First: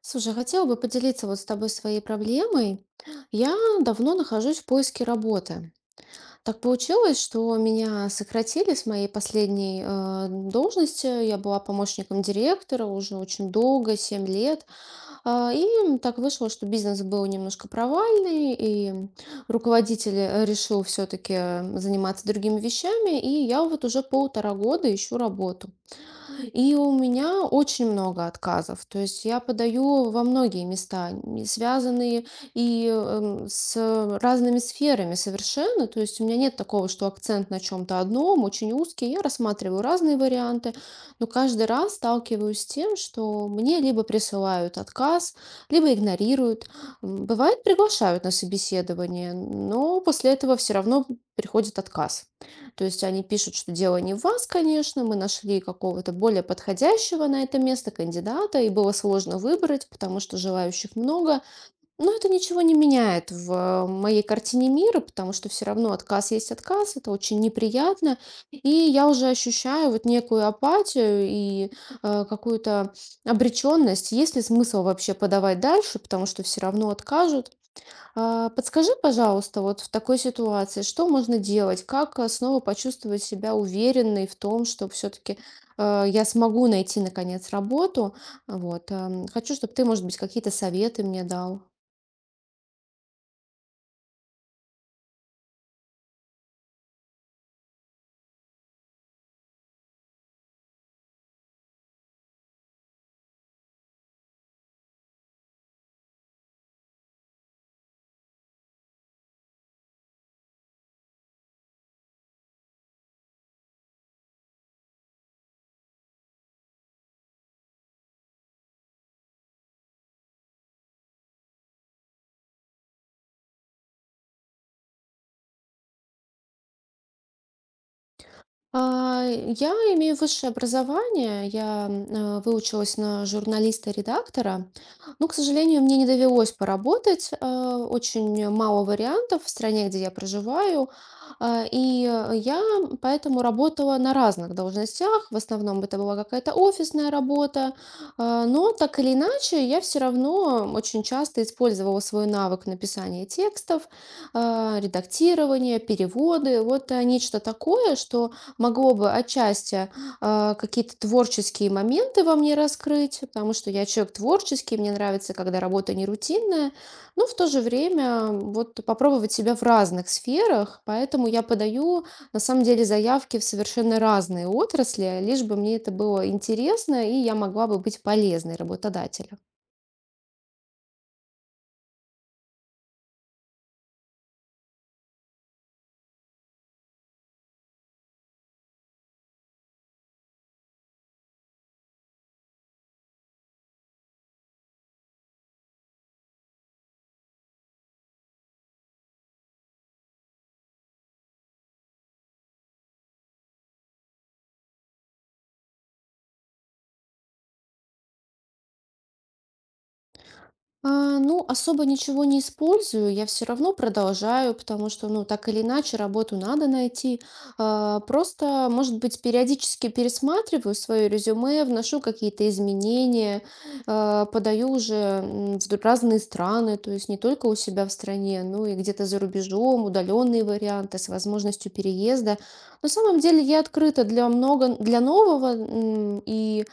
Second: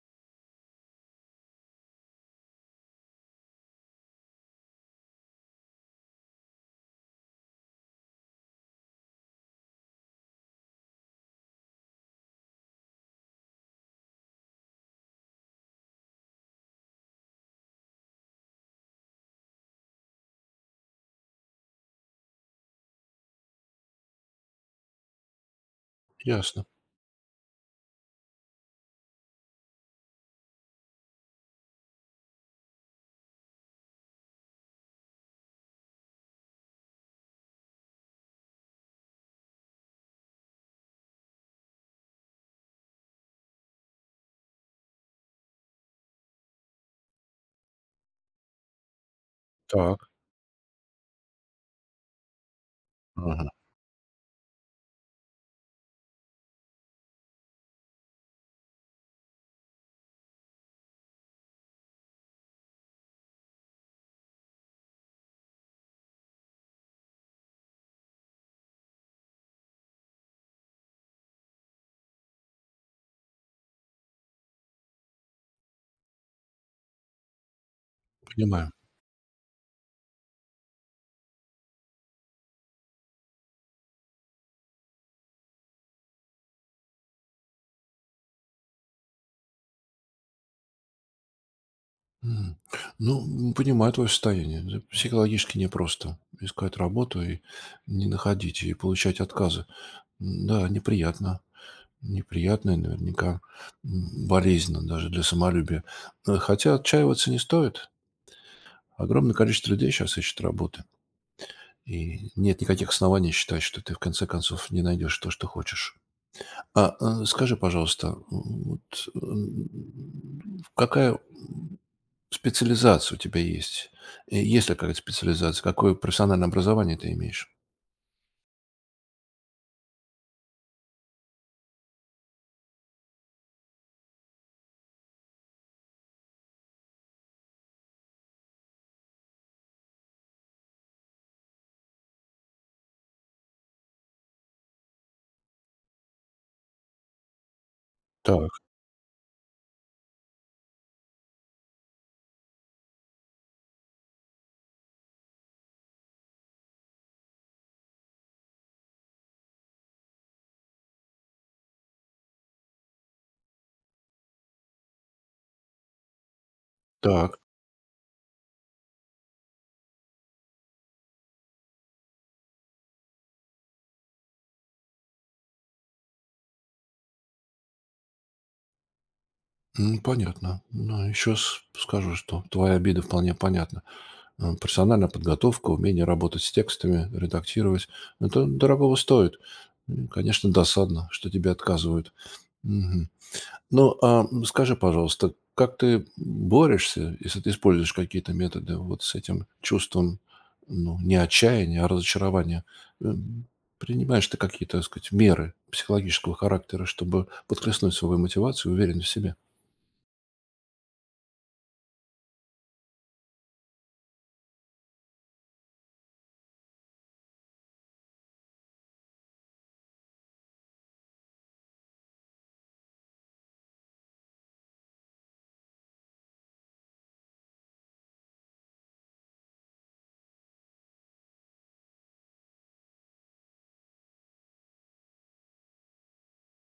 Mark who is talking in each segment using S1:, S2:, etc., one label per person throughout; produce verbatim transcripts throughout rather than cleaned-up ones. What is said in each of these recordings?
S1: Слушай, хотела бы поделиться вот с тобой своей проблемой. Я давно нахожусь в поиске работы. Так получилось, что меня сократили с моей последней э, должности. Я была помощником директора уже очень долго, семь лет. А, и так вышло, что бизнес был немножко провальный, и руководитель э, решил все-таки заниматься другими вещами. И я вот уже полтора года ищу работу.
S2: Ясно.
S1: И у меня очень много отказов. То есть я подаю во многие места, н- связанные и эм, с разными сферами совершенно. То есть у меня нет такого, что акцент на чем-то одном, очень узкий. Я рассматриваю разные варианты, но каждый раз сталкиваюсь с тем, что мне либо присылают отказ, либо игнорируют. М, Бывает, приглашают на собеседование, но
S2: Так.
S1: после этого все равно приходит отказ. То есть они
S2: Ага.
S1: пишут, что дело не в вас, конечно, мы нашли какого-то более подходящего на это место кандидата, и было сложно выбрать, потому что желающих много. Но это ничего не меняет в моей картине мира, потому что все равно отказ есть отказ, это очень неприятно. И я уже ощущаю вот некую апатию и э, какую-то обреченность. Есть ли смысл вообще подавать дальше, потому что все равно откажут? А,
S2: Понимаю.
S1: Подскажи, пожалуйста, вот в такой ситуации, что можно делать? Как э, снова почувствовать себя уверенной в том, что все-таки я смогу найти наконец работу? Вот. эм, Хочу, чтобы ты, может быть, какие-то советы мне дал.
S2: М. Ну, м, понимаю твое состояние. Это психологически непросто искать работу и не находить, и получать отказы. М, Да, неприятно. Неприятно и наверняка м, болезненно даже для самолюбия. Э, Хотя отчаиваться не стоит. Огромное количество людей сейчас ищет работы. И нет никаких оснований считать, что ты в конце концов не найдешь то, что хочешь. А э, скажи, пожалуйста, м, вот, м, какая специализация у тебя есть? Э, есть ли какая-то специализация? Какое профессиональное образование ты имеешь?
S1: А, Я имею высшее образование, я м, э, выучилась на журналиста-редактора, но, к сожалению, мне не довелось поработать, э, очень мало вариантов в стране, где я проживаю. А, и э, я поэтому работала на разных должностях, в основном это была какая-то офисная работа. А,
S2: Так,
S1: но так или иначе я все равно очень часто использовала свой навык написания текстов, а, редактирования, переводы, вот э, нечто такое, что могло бы отчасти а, какие-то творческие моменты во мне раскрыть, потому что я человек творческий, мне нравится, когда работа не рутинная, но в
S2: так.
S1: то же время вот попробовать себя в разных сферах, поэтому я подаю на самом деле заявки в совершенно разные отрасли, лишь бы мне это было интересно и я могла бы быть полезной работодателю.
S2: М, понятно. Ну, еще скажу, что твоя обида вполне понятна. Э, профессиональная подготовка, умение работать с текстами, редактировать- это дорогого стоит. М, конечно, досадно, что тебе отказывают. Мгм. Ну, а скажи, пожалуйста, как ты борешься, если ты используешь какие-то методы вот с этим чувством, ну, не отчаяния, а разочарования? М, Принимаешь ты какие-то, так сказать, меры психологического характера, чтобы подхлестнуть свою мотивацию и уверенность в себе?
S1: А, ну, особо ничего не использую, я все равно продолжаю, потому что, ну, так или иначе, работу надо найти. А, просто, может быть, периодически пересматриваю свое резюме, вношу какие-то изменения, а, подаю уже м, в д- разные страны, то есть не только у себя в стране, но и где-то за рубежом, удаленные варианты с возможностью переезда. На самом деле я открыта для много, для нового, м, и,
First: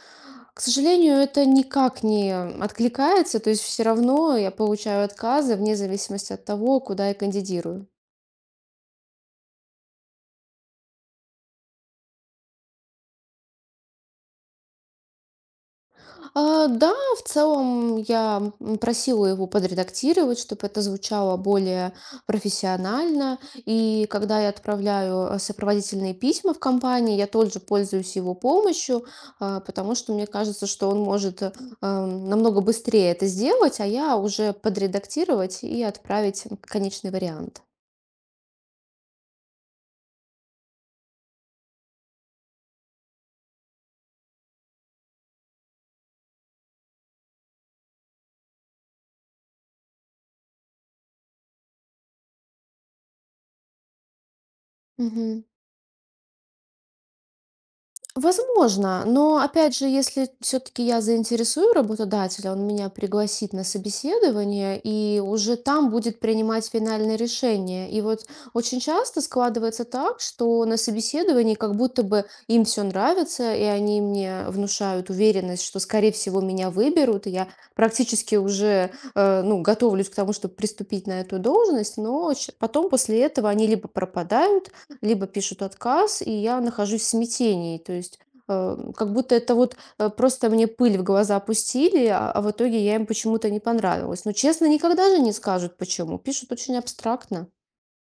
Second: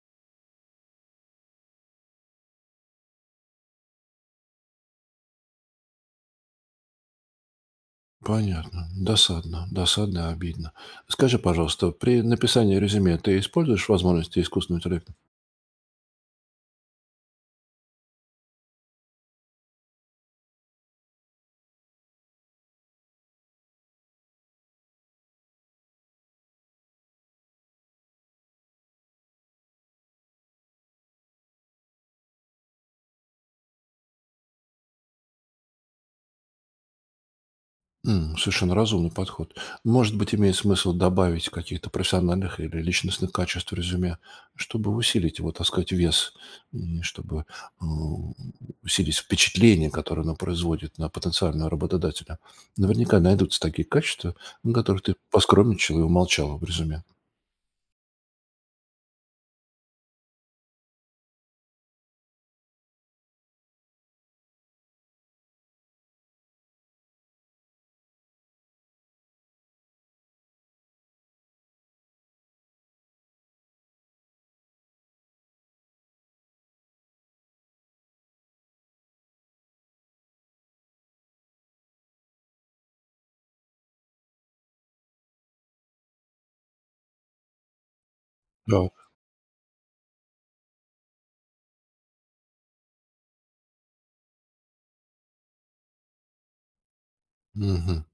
S1: к сожалению, это никак не откликается, то есть все равно я получаю отказы вне зависимости от того, куда я кандидирую.
S2: Понятно. Досадно. Досадно, и обидно. Скажи, пожалуйста, при написании резюме ты используешь возможности искусственного интеллекта?
S1: А, да, в целом я м, просила его подредактировать, чтобы это звучало более профессионально. И когда я отправляю э, сопроводительные письма в компании, я тоже пользуюсь его помощью, а, потому что мне кажется, что он может эм, намного быстрее это сделать, а я уже подредактировать и отправить конечный вариант.
S2: М, Совершенно разумный подход. Может быть, имеет смысл добавить каких-то профессиональных или личностных качеств в резюме, чтобы усилить его, так сказать, вес, и чтобы м, усилить впечатление, которое оно производит на потенциального работодателя. Наверняка найдутся такие качества, на которых ты
S1: Мгм.
S2: поскромничал и умолчал в резюме.
S1: Возможно, но опять же, если все-таки я заинтересую работодателя, он меня пригласит на собеседование, и уже там будет принимать финальное решение. И вот очень часто складывается так, что на собеседовании как будто бы им все нравится, и они мне внушают уверенность, что, скорее всего, меня выберут, и я практически уже э, ну, готовлюсь к тому, чтобы приступить на эту должность, но щ- потом после этого они либо пропадают, либо пишут отказ, и я нахожусь в смятении. То есть э,
S2: Да.
S1: как будто это вот э, просто мне пыль в глаза пустили, а, а в итоге я им почему-то не понравилась. Но честно, никогда же не скажут почему. Пишут очень абстрактно.
S2: Мгм.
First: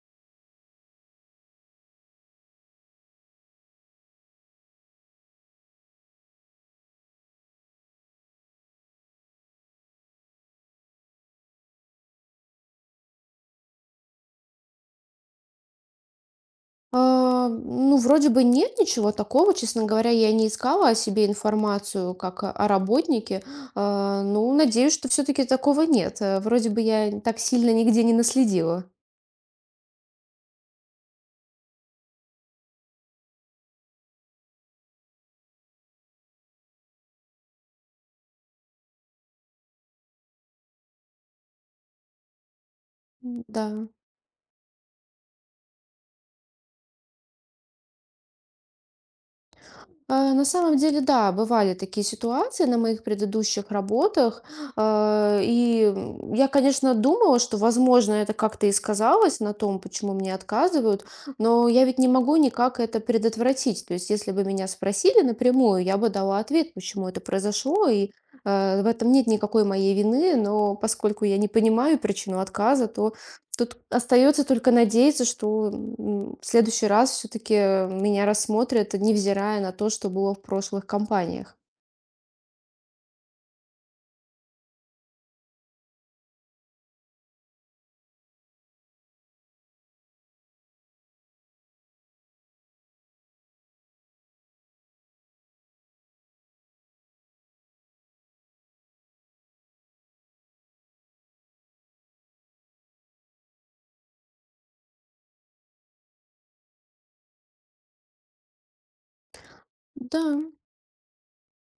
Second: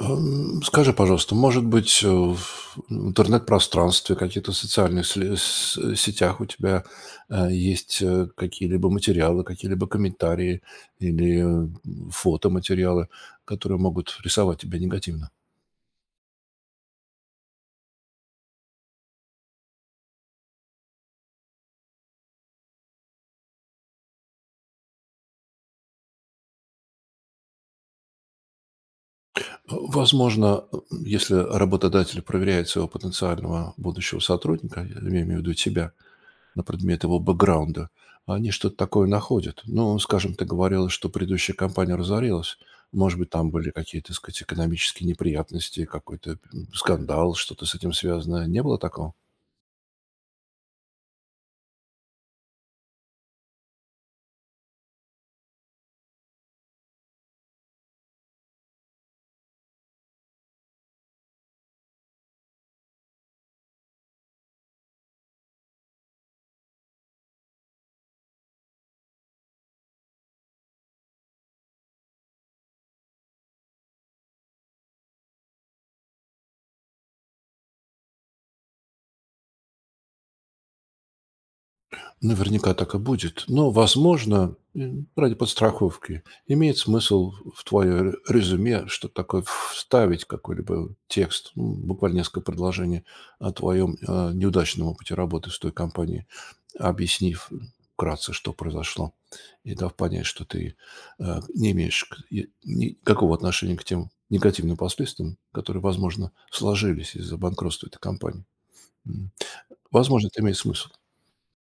S2: Эм, Скажи, пожалуйста, может быть, э, в интернет-пространстве, каких-то социальных сле- с- сетях у тебя э, есть э, какие-либо материалы, какие-либо комментарии или э, фотоматериалы, которые могут рисовать тебя негативно?
S1: А, ну, вроде бы нет ничего такого, честно говоря, я не искала о себе информацию как о о работнике. А, ну, надеюсь, что все-таки такого нет. Э, Вроде бы я так сильно нигде не наследила.
S2: Э, Возможно, э, если работодатель проверяет своего потенциального будущего сотрудника, я имею в виду тебя, на предмет его бэкграунда, они что-то такое находят. Ну, скажем, ты говорила, что предыдущая компания разорилась. Может быть, там были
S1: Да.
S2: какие-то, так сказать, экономические неприятности, какой-то м, скандал, что-то с этим связано. Не было такого?
S1: А, На самом деле, да, бывали такие ситуации на моих предыдущих работах. А, И м, я, конечно, думала, что, возможно, это как-то и сказалось на том, почему мне отказывают, но я ведь не могу никак это предотвратить. То есть, если бы меня спросили напрямую, я бы дала ответ, почему это произошло, и э, в этом нет никакой моей вины, но поскольку я не понимаю причину отказа, то тут остается только надеяться, что, м, в следующий раз все-таки меня рассмотрят, невзирая на то, что было в прошлых компаниях.
S2: Наверняка так и будет. Но, возможно, м, ради подстраховки имеет смысл в твое резюме что-то такое вставить, какой-либо текст, ну, буквально несколько предложений о твоем э, неудачном опыте работы с той компанией, объяснив вкратце, что произошло, и дав понять, что ты э, не имеешь к- и никакого отношения к тем негативным последствиям, которые, возможно, сложились из-за банкротства этой компании. М.
S1: Да,
S2: Возможно, это имеет смысл.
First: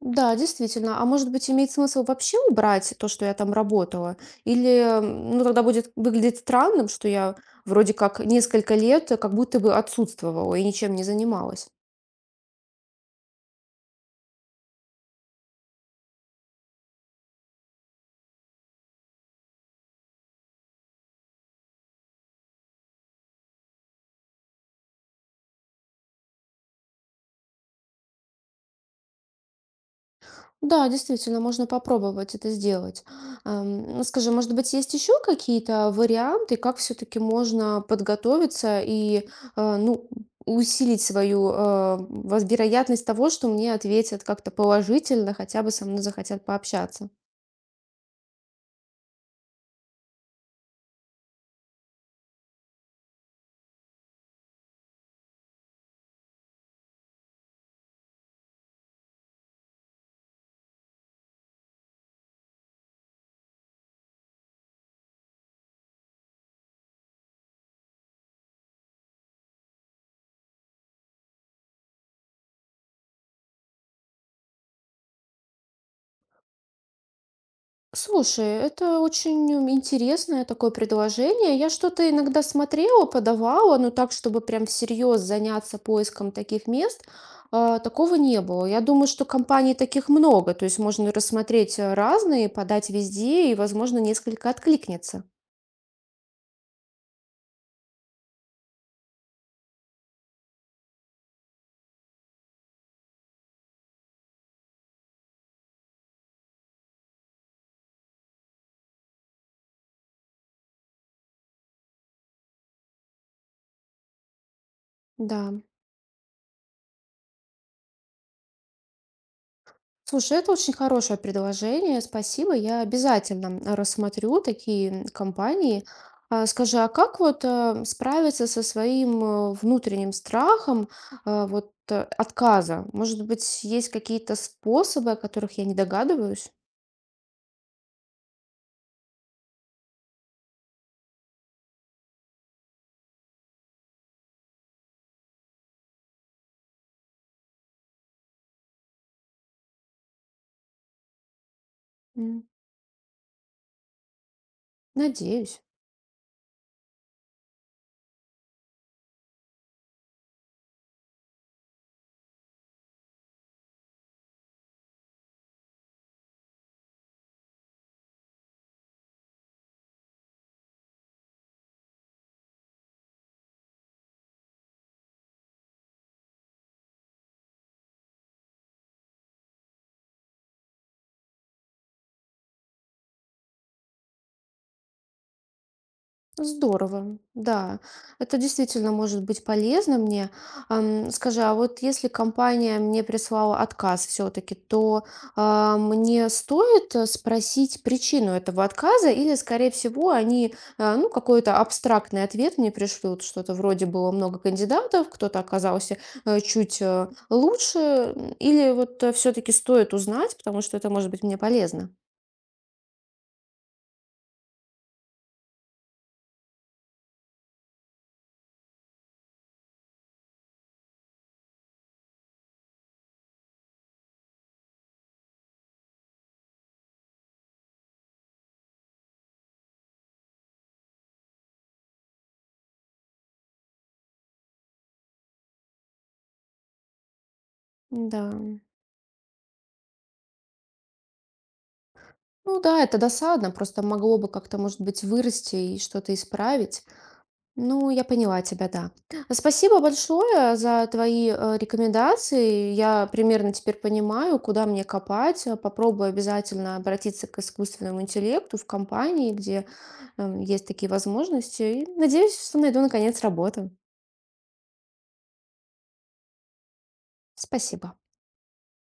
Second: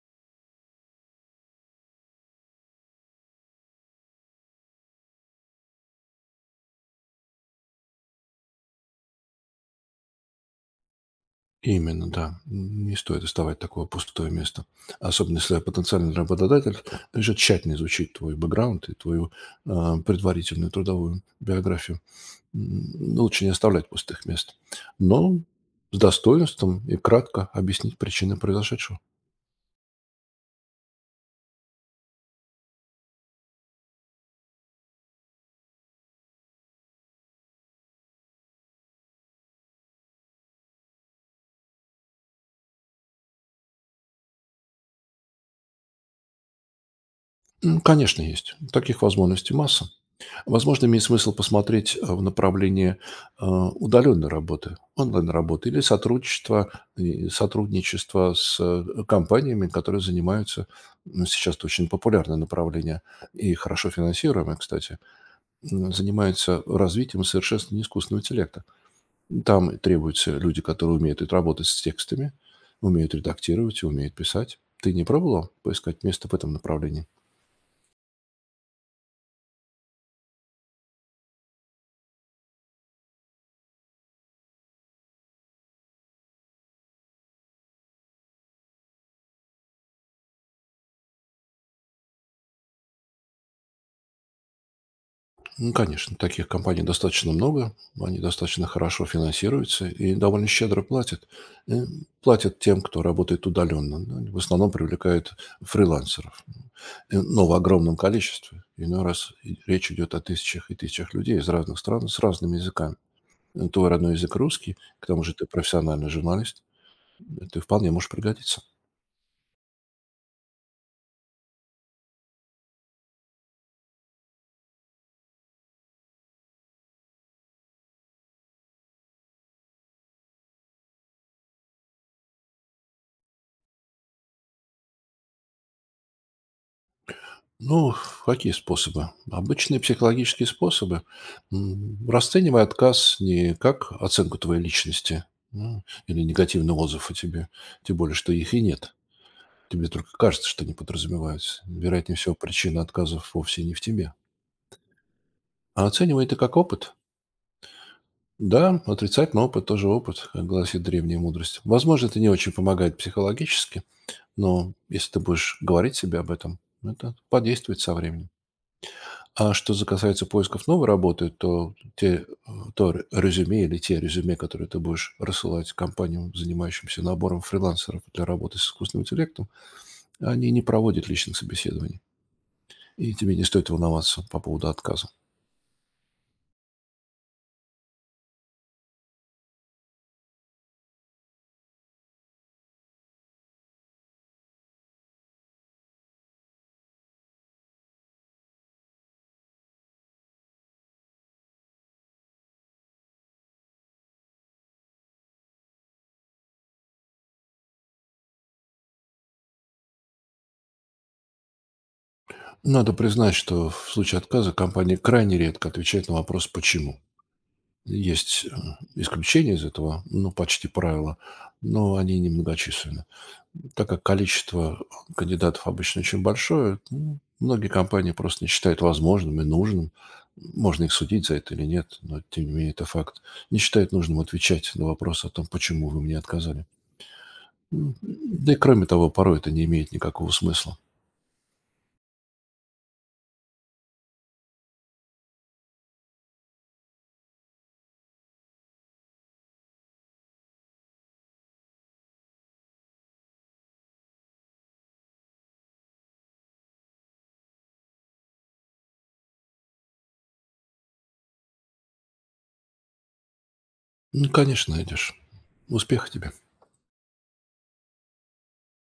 S1: да, действительно. А может быть, имеет смысл вообще убрать то, что я там работала? Или, м, ну, тогда будет выглядеть странным, что я вроде как несколько лет э, как будто бы отсутствовала и ничем не занималась.
S2: Именно, да. Не стоит оставать такое пустое место. Особенно, если потенциальный работодатель решит тщательно изучить твой бэкграунд и твою э, предварительную трудовую биографию. М, Лучше не оставлять пустых мест. Но с достоинством и кратко объяснить причины произошедшего.
S1: Да, действительно, можно попробовать это сделать. Ам, ну, скажи, может быть, есть еще какие-то варианты, как все-таки можно подготовиться и э, ну, усилить свою э, воз- вероятность того, что мне ответят как-то положительно, хотя бы со мной захотят пообщаться?
S2: М, Конечно, есть. Таких возможностей масса. Возможно, имеет смысл посмотреть э, в направлении э, удаленной работы, онлайн-работы или сотрудничества, и сотрудничества с э, компаниями, которые занимаются, ну, сейчас это очень популярное направление и хорошо финансируемое, кстати, м, занимаются развитием и совершенствованием искусственного интеллекта. Там и требуются люди, которые умеют это работать с текстами, умеют редактировать и умеют писать. Ты не пробовала поискать место в этом направлении?
S1: Слушай, это очень интересное такое предложение. Я что-то иногда смотрела, подавала, но так, чтобы прям всерьез заняться поиском таких мест, а, такого не было. Я думаю, что компаний таких много, то есть можно рассмотреть э, разные, подать везде, и, возможно, несколько откликнется.
S2: Ну, конечно, таких компаний достаточно много, они достаточно хорошо финансируются и довольно щедро платят. Э, Платят тем, кто работает удаленно. Ну, В основном привлекают фрилансеров, э, но в огромном количестве. Иной раз и речь идет о тысячах и тысячах людей из разных стран с разными языками. Э, Твой родной язык русский, к тому же
S1: Да.
S2: ты профессиональный журналист, э, ты вполне можешь пригодиться.
S1: Слушай, это очень хорошее предложение. Спасибо. Я обязательно рассмотрю такие компании. А, Скажи, а как вот э, справиться со своим э, внутренним страхом э, вот э, отказа? Может быть, есть какие-то способы, о которых я не догадываюсь?
S2: Ну, какие способы? Обычные психологические способы. М, Расценивай отказ не как оценку твоей личности, ну, или негативный отзыв о тебе, тем более, что их и нет. Тебе только кажется, что они подразумеваются. Вероятнее всего,
S1: М,
S2: причина отказов вовсе не в тебе.
S1: Надеюсь.
S2: А оценивай это как опыт. Да, отрицательный опыт тоже опыт, как гласит древняя мудрость. Возможно, это не очень помогает психологически, но если ты будешь говорить себе об этом, это подействует со временем. А что за касается поисков новой работы, то те, э, то ре- резюме или те резюме, которые ты будешь рассылать компаниям, занимающимся набором фрилансеров для работы с искусственным интеллектом, они не проводят личных собеседований. И тебе не стоит волноваться по поводу отказа.
S1: Здорово, да. Это действительно может быть полезно мне. Ам, скажи, а вот если компания мне прислала отказ все-таки, то а, мне стоит э, спросить причину этого отказа, или, скорее всего, они а, ну, какой-то абстрактный ответ мне пришлют, что-то вроде было много кандидатов, кто-то оказался э, чуть э, лучше, м, или вот все-таки стоит узнать, потому что это может быть мне полезно.
S2: Надо признать, что в случае отказа компания крайне редко отвечает на вопрос «почему?». Есть э, исключения из этого, ну, почти правило, но они немногочисленны. Так как количество кандидатов обычно очень большое, м, многие компании просто не считают возможным и нужным, можно их судить за это или нет, но тем не менее это факт, не считают нужным отвечать на вопрос о том, почему вы мне отказали. М,
S1: Да.
S2: Да и кроме того, порой это не имеет никакого смысла.
S1: Ну да, это досадно, просто могло бы как-то, может быть, вырасти и что-то исправить. Ну, я поняла тебя, да. Спасибо большое за твои э, рекомендации. Я примерно теперь понимаю, куда мне копать. Э, Попробую обязательно обратиться к искусственному интеллекту в компании, где э, есть такие возможности. И надеюсь, что найду наконец работу.
S2: Ну, конечно, найдешь. Успеха тебе.
S1: Спасибо.